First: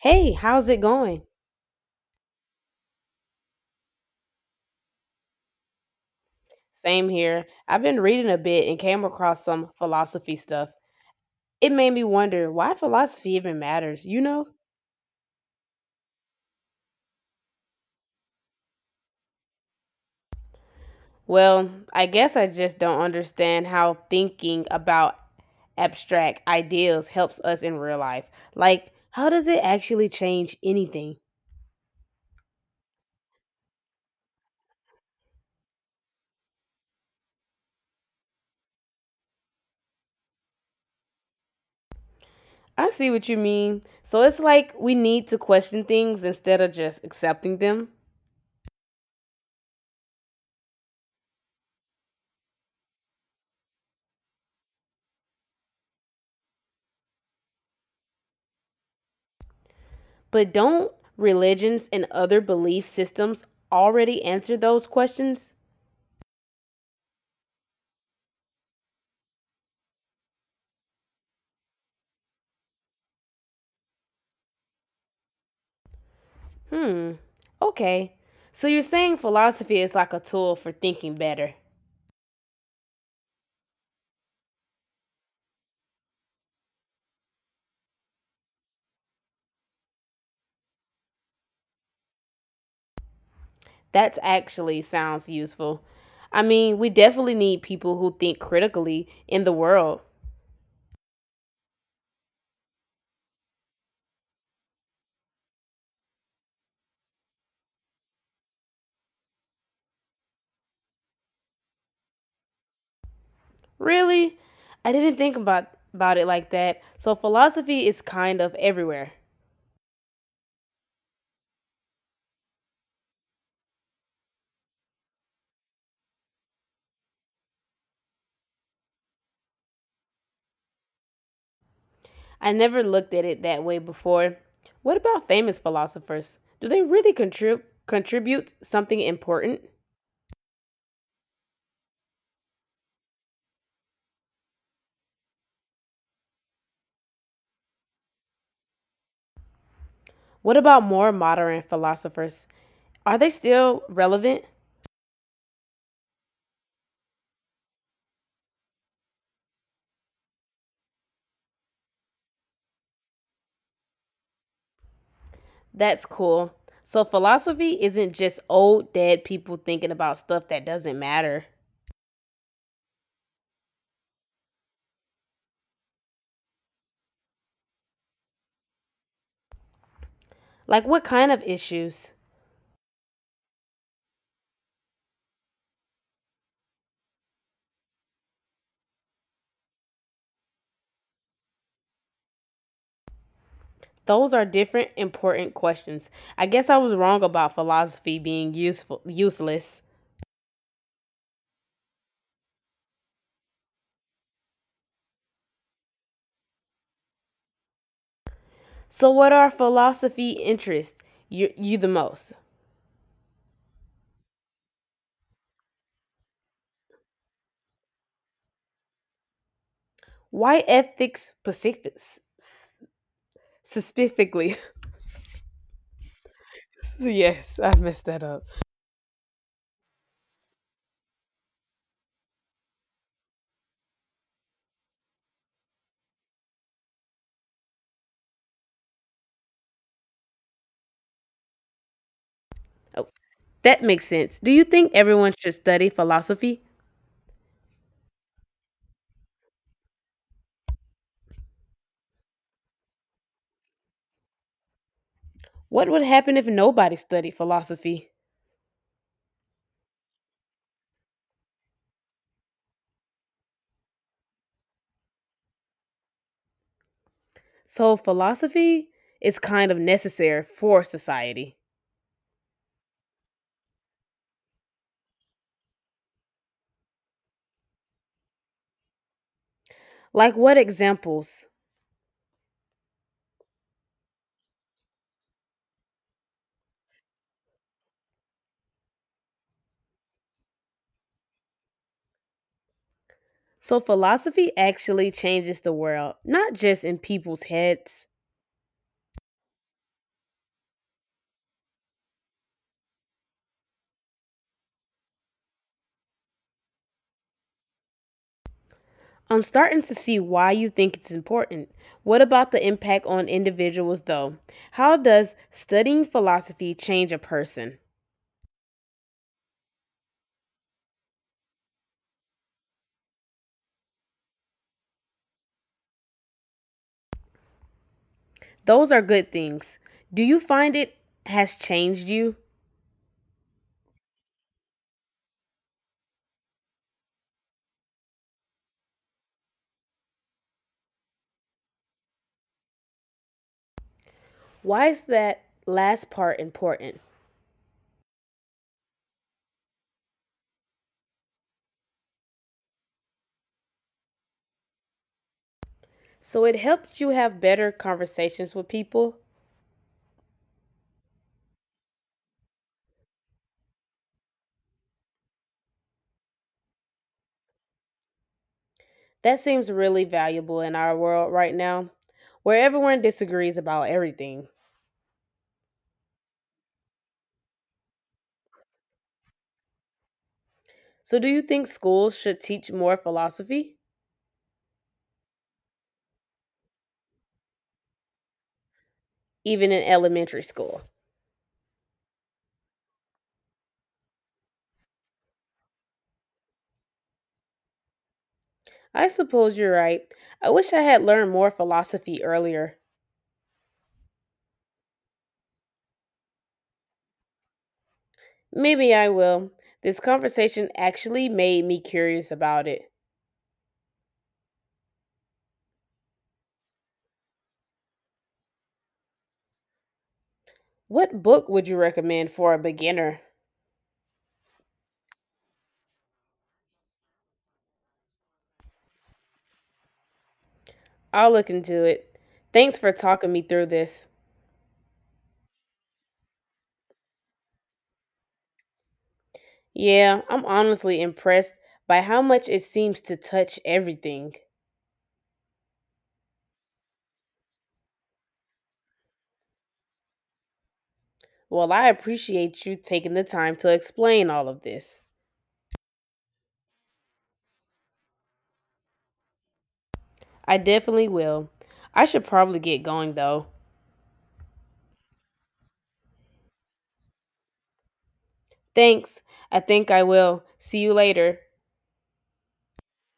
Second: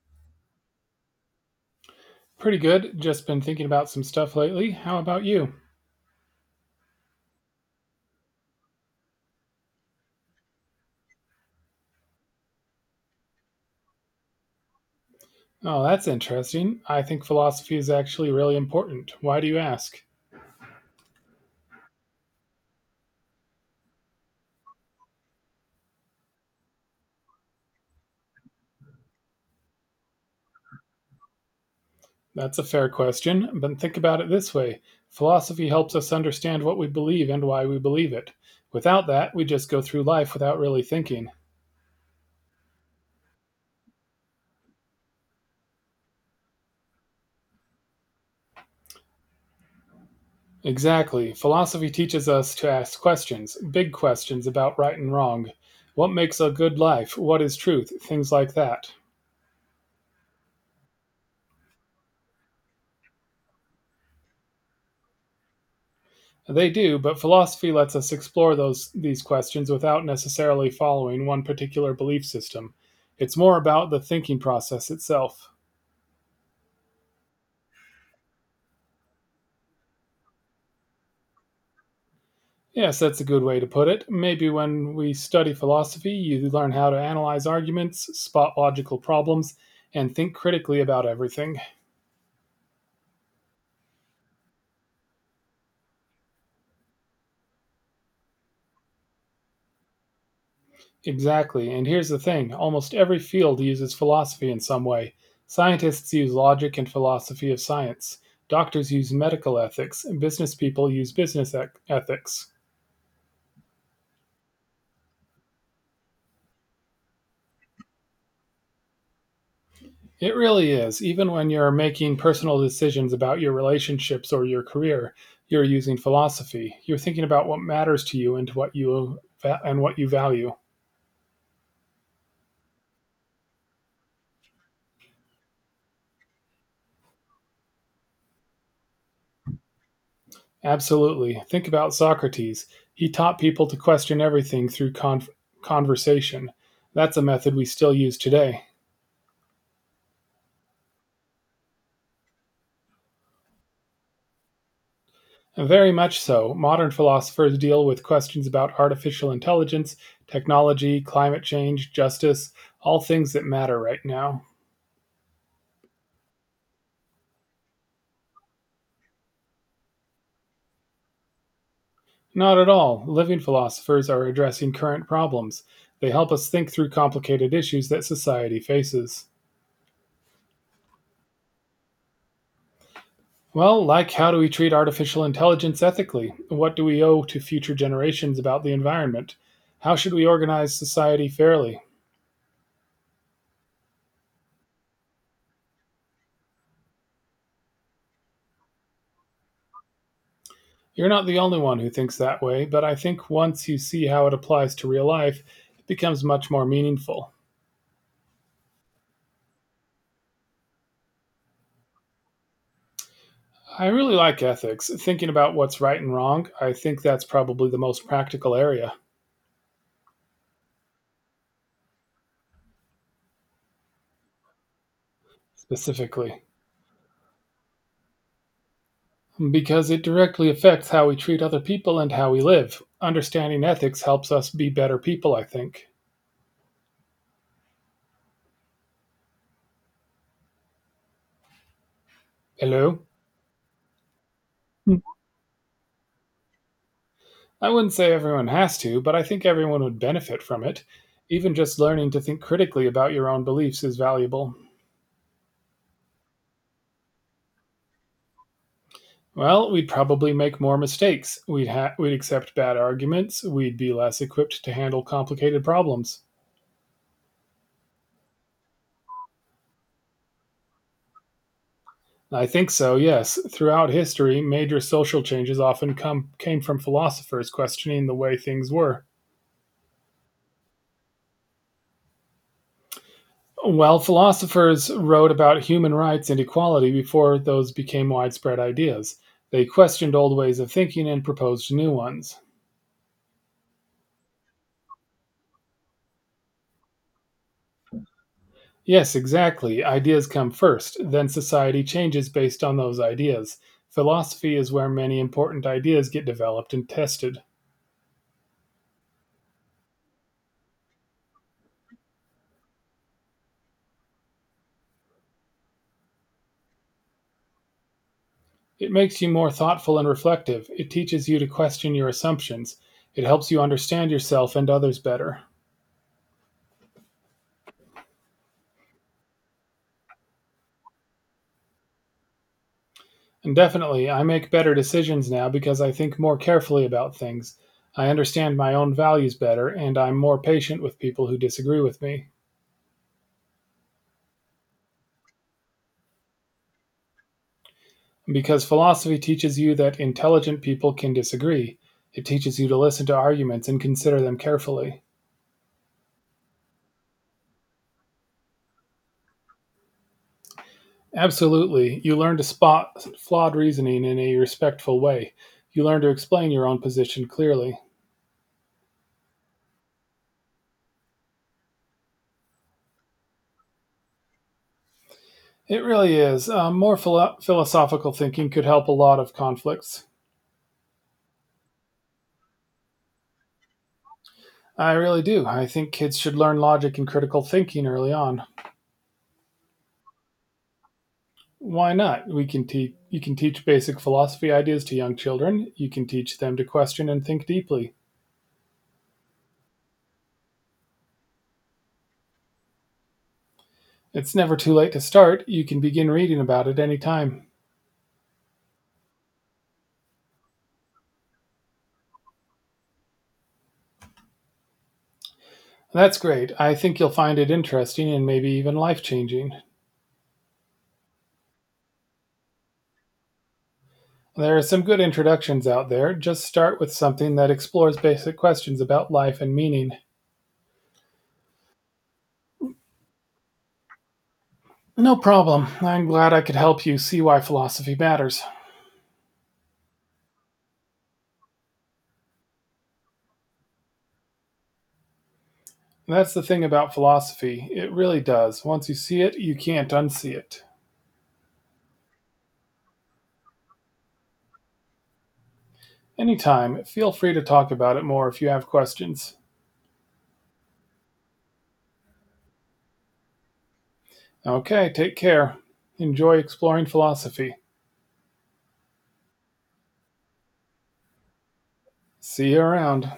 Hey, how's it going? Pretty good. Just been thinking about some stuff lately. How about you? Same here. I've been reading a bit and came across some philosophy stuff. It made me wonder why philosophy even matters, you know? Oh, that's interesting. I think philosophy is actually really important. Why do you ask? Well, I guess I just don't understand how thinking about abstract ideals helps us in real life. Like, how does it actually change anything? That's a fair question, but think about it this way philosophy helps us understand what we believe and why we believe it. Without that, we just go through life without really thinking. I see what you mean. So it's like we need to question things instead of just accepting them. Exactly. Philosophy teaches us to ask questions, big questions about right and wrong. What makes a good life? What is truth? Things like that. But don't religions and other belief systems already answer those questions? They do, but philosophy lets us explore those these questions without necessarily following one particular belief system. It's more about the thinking process itself. Hmm. Okay. So you're saying philosophy is like a tool for thinking better. Yes, that's a good way to put it. Maybe when we study philosophy, you learn how to analyze arguments, spot logical problems, and think critically about everything. That actually sounds useful. I mean, we definitely need people who think critically in the world. Exactly. And here's the thing almost every field uses philosophy in some way. Scientists use logic and philosophy of science. Doctors use medical ethics. And business people use business ethics. Really? I didn't think about it like that. So philosophy is kind of everywhere. It really is. Even when you're making personal decisions about your relationships or your career, you're using philosophy. You're thinking about what matters to you and and what you value. I never looked at it that way before. What about famous philosophers? Do they really contribute something important? Absolutely. Think about Socrates. He taught people to question everything through conversation. That's a method we still use today. What about more modern philosophers? Are they still relevant? Very much so. Modern philosophers deal with questions about artificial intelligence, technology, climate change, justice, all things that matter right now. That's cool. So philosophy isn't just old dead people thinking about stuff that doesn't matter. Not at all. Living philosophers are addressing current problems. They help us think through complicated issues that society faces. Like what kind of issues? Well, like how do we treat artificial intelligence ethically? What do we owe to future generations about the environment? How should we organize society fairly? Those are different important questions. I guess I was wrong about philosophy being useful useless. You're not the only one who thinks that way, but I think once you see how it applies to real life, it becomes much more meaningful. So what are philosophy interests you the most? I really like ethics, thinking about what's right and wrong. I think that's probably the most practical area, Why specifically? specifically. Yes, I messed that up. Because it directly affects how we treat other people and how we live. Understanding ethics helps us be better people, I think. Hello? Oh, that makes sense. Do you think Hmm. everyone should study philosophy? I wouldn't say everyone has to, but I think everyone would benefit from it. Even just learning to think critically about your own beliefs is valuable. What would happen if nobody studied philosophy? Well, we'd probably make more mistakes. We'd accept bad arguments. We'd be less equipped to handle complicated problems. So, philosophy is kind of necessary for society. I think so, yes. Throughout history, major social changes came from philosophers questioning the way things were. Like, what examples? Well, philosophers wrote about human rights and equality before those became widespread ideas. They questioned old ways of thinking and proposed new ones. So, philosophy actually changes the world, not just in people's heads. Yes, exactly. Ideas come first, then society changes based on those ideas. Philosophy is where many important ideas get developed and tested. I'm starting to see why you think it's important. What about the impact on individuals, though? How does studying philosophy change a person? It makes you more thoughtful and reflective. It teaches you to question your assumptions. It helps you understand yourself and others better. Those are good things. Do you find it has changed you? And definitely, I make better decisions now because I think more carefully about things. I understand my own values better, and I'm more patient with people who disagree with me. Why is that last part important? Because philosophy teaches you that intelligent people can disagree, it teaches you to listen to arguments and consider them carefully. So, it helps you have better conversations with people. Absolutely, you learn to spot flawed reasoning in a respectful way. You learn to explain your own position clearly. That seems really valuable in our world right now, where everyone disagrees about everything. It really is. More philosophical thinking could help a lot of conflicts. So, do you think schools should teach more philosophy, I really do. I think kids should learn logic and critical thinking early on. even in elementary school? Why not? We can teach You can teach basic philosophy ideas to young children. You can teach them to question and think deeply. I suppose you're right. I wish I had learned more philosophy earlier. It's never too late to start. You can begin reading about it any time. Maybe I will. This conversation actually made me curious about it. That's great. I think you'll find it interesting and maybe even life-changing. What book would you recommend for a beginner? There are some good introductions out there. Just start with something that explores basic questions about life and meaning. I'll look into it. Thanks for talking me through this. No problem. I'm glad I could help you see why philosophy matters. Yeah, I'm honestly impressed by how much it seems to touch everything. And that's the thing about philosophy. It really does. Once you see it, you can't unsee it. Well, I appreciate you taking the time to explain all of this. Anytime, feel free to talk about it more if you have questions. I definitely will. I should probably get going though. Okay, take care. Enjoy exploring philosophy. Thanks. I think I will. See you later. See you around.